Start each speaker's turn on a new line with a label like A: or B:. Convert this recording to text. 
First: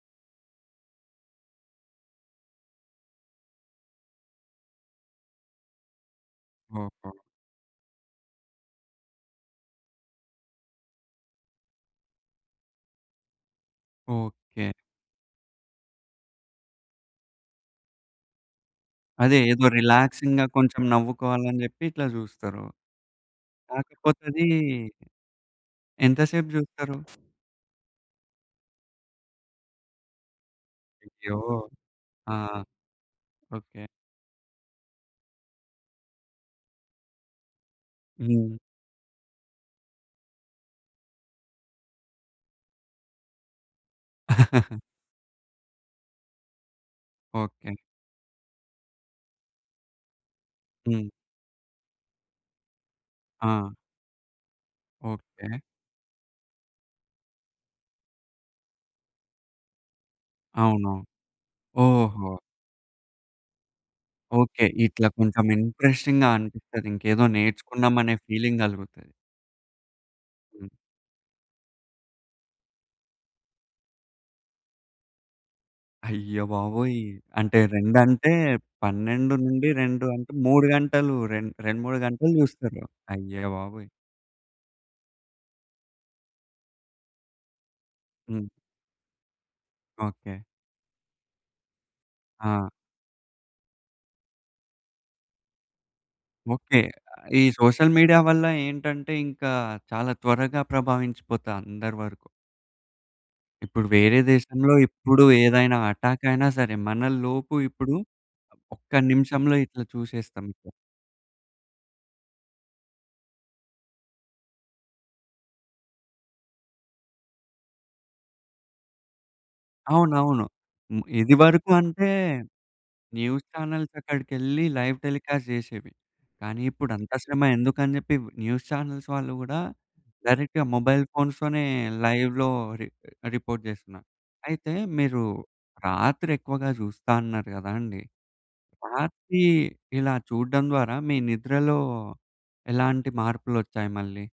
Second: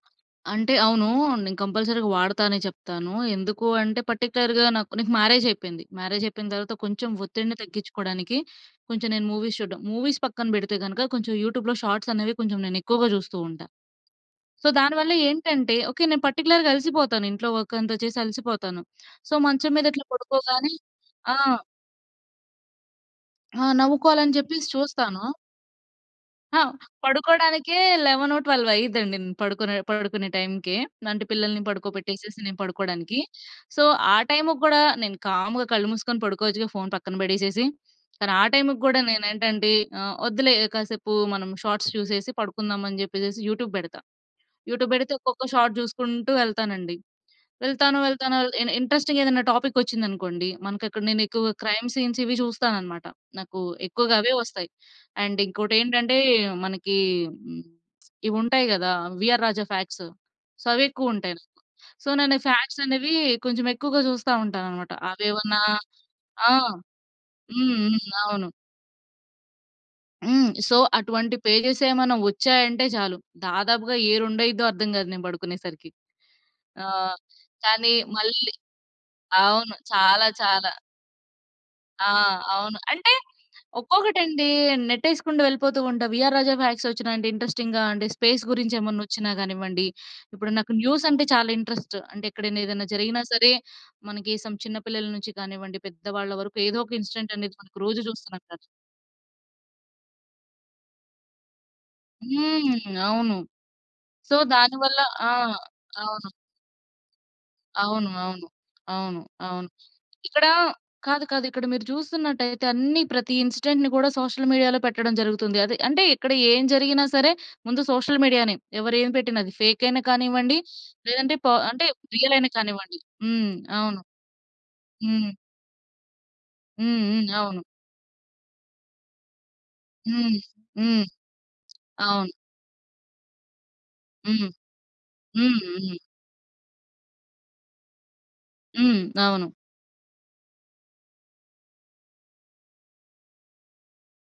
A: అంటే అవును. నేను కంపల్సరీగా వాడతానే చెప్తాను. ఎందుకు అంటే, పర్టిక్యులర్‌గా నాకు నాకు మ్యారేజ్ అయిపోయింది. మ్యారేజ్ అయిపోయిన తర్వాత, కొంచెం
B: ఓహో!
A: ఒత్తిడిని తగ్గించుకోవడానికి, కొంచెం నేను మూవీస్ చూడ్డం. మూవీస్ పక్కన పెడితే గనక, కొంచెం యూట్యూబ్‌లో షార్ట్స్ అనేవి కొంచెం ఎక్కువగా చూస్తూ ఉంటా. So,
B: okay.
A: దాని వల్ల ఏంటంటే ఓకే, నేను పర్టిక్యులర్‌గా అలిసిపోతాను ఇంట్లో వర్క్ అంతా చేసి అలిసిపోతాను. సో,
B: అదే. ఏదో
A: మంచం మీద ఇట్లా
B: రిలాక్సింగ్‌గా
A: పడుకోగానే
B: కొంచెం
A: ఆ!
B: నవ్వుకోవాలని చెప్పి ఇట్లా చూస్తారు.
A: ఆ! నవ్వుకోవాలని
B: కాకపోతదీ
A: చెప్పేసి చూస్తాను.
B: ఎంత సేపు
A: ఆ!
B: చూస్తారు?
A: పడుకోవడానికే 11, 12 అయ్యిద్దండి పడుకునే పడుకునే టైమ్‌కే. అంటే,
B: అయ్యో!
A: పిల్లల్ని
B: ఆ!
A: పడుకోబెట్టేసేసి నేను పడుకోడానికి. So,
B: okay.
A: ఆ టైము కూడా, నేను కామ్‌గా కళ్ళు మూసుకొని పడుకోవచ్చుగా ఫోన్ పక్కన పెడేసేసి. కానీ, ఆ
B: హ్మ్.
A: టైము కూడా నేనేంటంటే ఆహ్, వద్దులే కాసేపు మనం షార్ట్స్ చూసేసి పడుకుందామని చెప్పేసి, యూట్యూబ్ పెడతా. యూట్యూబ్ పెడితే, ఒక్కొక్క షాట్ చూసుకుంటూ వెళ్తానండి.
B: ఓకే.
A: వెళ్తాను, వెళ్తాను అల ఎన్ ఇంట్రెస్టింగ్ ఏదైనా టాపిక్ వచ్చిందనుకోండి, మనకి ఇక్కడ
B: హ్మ్.
A: నేను ఎక్కువగా క్రైమ్ సీన్స్ ఇవి చూస్తానన్నమాట. నాకు
B: ఆ!
A: ఎక్కువగా అవే వస్తాయి. And
B: okay.
A: ఇంకోటి ఏంటంటే, మనకి హ్మ్, ఇవి ఉంటాయి కదా! వీఆర్ రాజా ఫాక్ట్సు. సో, అవి
B: అవును.
A: ఎక్కువ ఉంటాయి నాకు. సో,
B: ఓహో!
A: నేను ఫాక్ట్స్ అనేవి కొంచెం ఎక్కువగా చూస్తూ
B: ఓకే.
A: ఉంటానన్నమాట.
B: ఇట్లా
A: అవి
B: కొంచెం
A: ఏవన్నా
B: ఇంట్రెస్టింగ్‌గా
A: ఆ!
B: అనిపిస్తది. ఇంకేదో
A: హ్మ్.
B: నేర్చుకుందాం
A: హ్మ్.
B: అనే
A: అవును.
B: ఫీలింగ్ కలుగుతది.
A: హ్మ్.
B: హ్మ్.
A: సో, అటువంటి పేజెస్ ఏమైనా వచ్చాయంటే చాలు. దాదాపుగా యే రెండయ్యిద్దో అర్ధం కాదు నేను పడుకునేసరికి.
B: అయ్య బాబోయ్!
A: ఆహ్,
B: అంటే
A: కానీ
B: రెండంటే,
A: మళ్ళీ
B: పన్నెండు నుండి
A: అవును.
B: రెండు
A: చాలా,
B: అంటే, 3
A: చాలా.
B: గంటలు. రె రెండు 3
A: ఆ!
B: గంటలు
A: అవును.
B: చూస్తారు.
A: అంటే,
B: అయ్య బాబోయ్!
A: ఒక్కొకటండి నెట్టేసుకుంటూ యెళ్ళిపోతూ ఉంటా. వీఆర్ రాజా ఫాక్ట్స్ వచ్చినాయి అంటే ఇంట్రెస్టింగ్‌గా అంటే, స్పేస్
B: హ్మ్.
A: గురించి ఏమన్నా వచ్చినా కానివ్వండి,
B: ఓకే.
A: ఇప్పుడు నాకు న్యూస్ అంటే చాలా ఇంట్రెస్ట్. అంటే ఎక్కడైనా
B: ఆ!
A: ఏదైనా జరిగినా సరే, మనకి సమ్ చిన్నపిల్లల నుంచి కానివ్వండి, పెద్దవాళ్ళ వరకు
B: ఓకే.
A: ఏదో ఒక ఇన్సిడెంట్
B: ఈ
A: అనేది మనకు
B: సోషల్
A: రోజు
B: మీడియా
A: చూస్తున్నాం
B: వల్ల
A: కదా!
B: ఏంటంటే, ఇంకా చాలా త్వరగా ప్రభావించిపోతా అందరి వరకు.
A: హ్మ్. అవును.
B: ఇప్పుడు, వేరే
A: సో,
B: దేశంలో
A: దాని వల్ల
B: ఇప్పుడు
A: ఆ!
B: ఏదైనా అటాక్
A: అవును.
B: అయినా సరే, మనలోపు ఇప్పుడు
A: అవును. అవును.
B: ఒక్క
A: అవును.
B: నిమిషంలో
A: అవును.
B: ఇట్లా చూసేస్తాం.
A: ఇక్కడ కాదు, కాదు. ఇక్కడ మీరు చూస్తున్నట్లయితే అన్ని ప్రతి ఇన్సిడెంట్‌ని కూడా, సోషల్ మీడియాలో పెట్టడం జరుగుతుంది. అదే. అంటే ఇక్కడ ఏం జరిగినా సరే, ముందు సోషల్ మీడియా‌నే. ఎవరు ఏమి పెట్టిన. అది ఫేక్ అయినా
B: అవునవును.
A: కానివ్వండి,
B: హ్మ్.
A: లేదంటే, ప
B: ఇదివరకు
A: అంటే
B: అంటే,
A: రియల్ అయినా కానివ్వండి.
B: న్యూస్
A: హ్మ్.
B: ఛానెల్స్
A: అవును.
B: అక్కడికెళ్ళి, లైవ్
A: హ్మ్.
B: టెలికాస్ట్ చేసేవి. కానీ, ఇప్పుడు
A: హ్మ్.
B: అంత
A: హ్మ్.
B: శ్రమ
A: ఆవును.
B: ఎందుకని చెప్పి న్యూస్ ఛానెల్స్ వాళ్ళు కూడా,
A: హ్మ్.
B: డైరెక్ట్‌గా
A: హ్మ్.
B: మొబైల్ ఫోన్స్‌తోనే
A: అవును.
B: లైవ్‌లో రి రిపోర్ట్ చేస్తున్నారు.
A: హ్మ్.
B: అయితే, మీరు
A: హ్మ్. హ్మ్.
B: రాత్రి ఎక్కువగా చూస్తా అన్నారు కదండీ.
A: హ్మ్.
B: రాత్రి
A: అవును.
B: ఇలా చూడడం ద్వారా, మీ నిద్రలో ఎలాంటి మార్పులోచ్చాయి మళ్ళీ?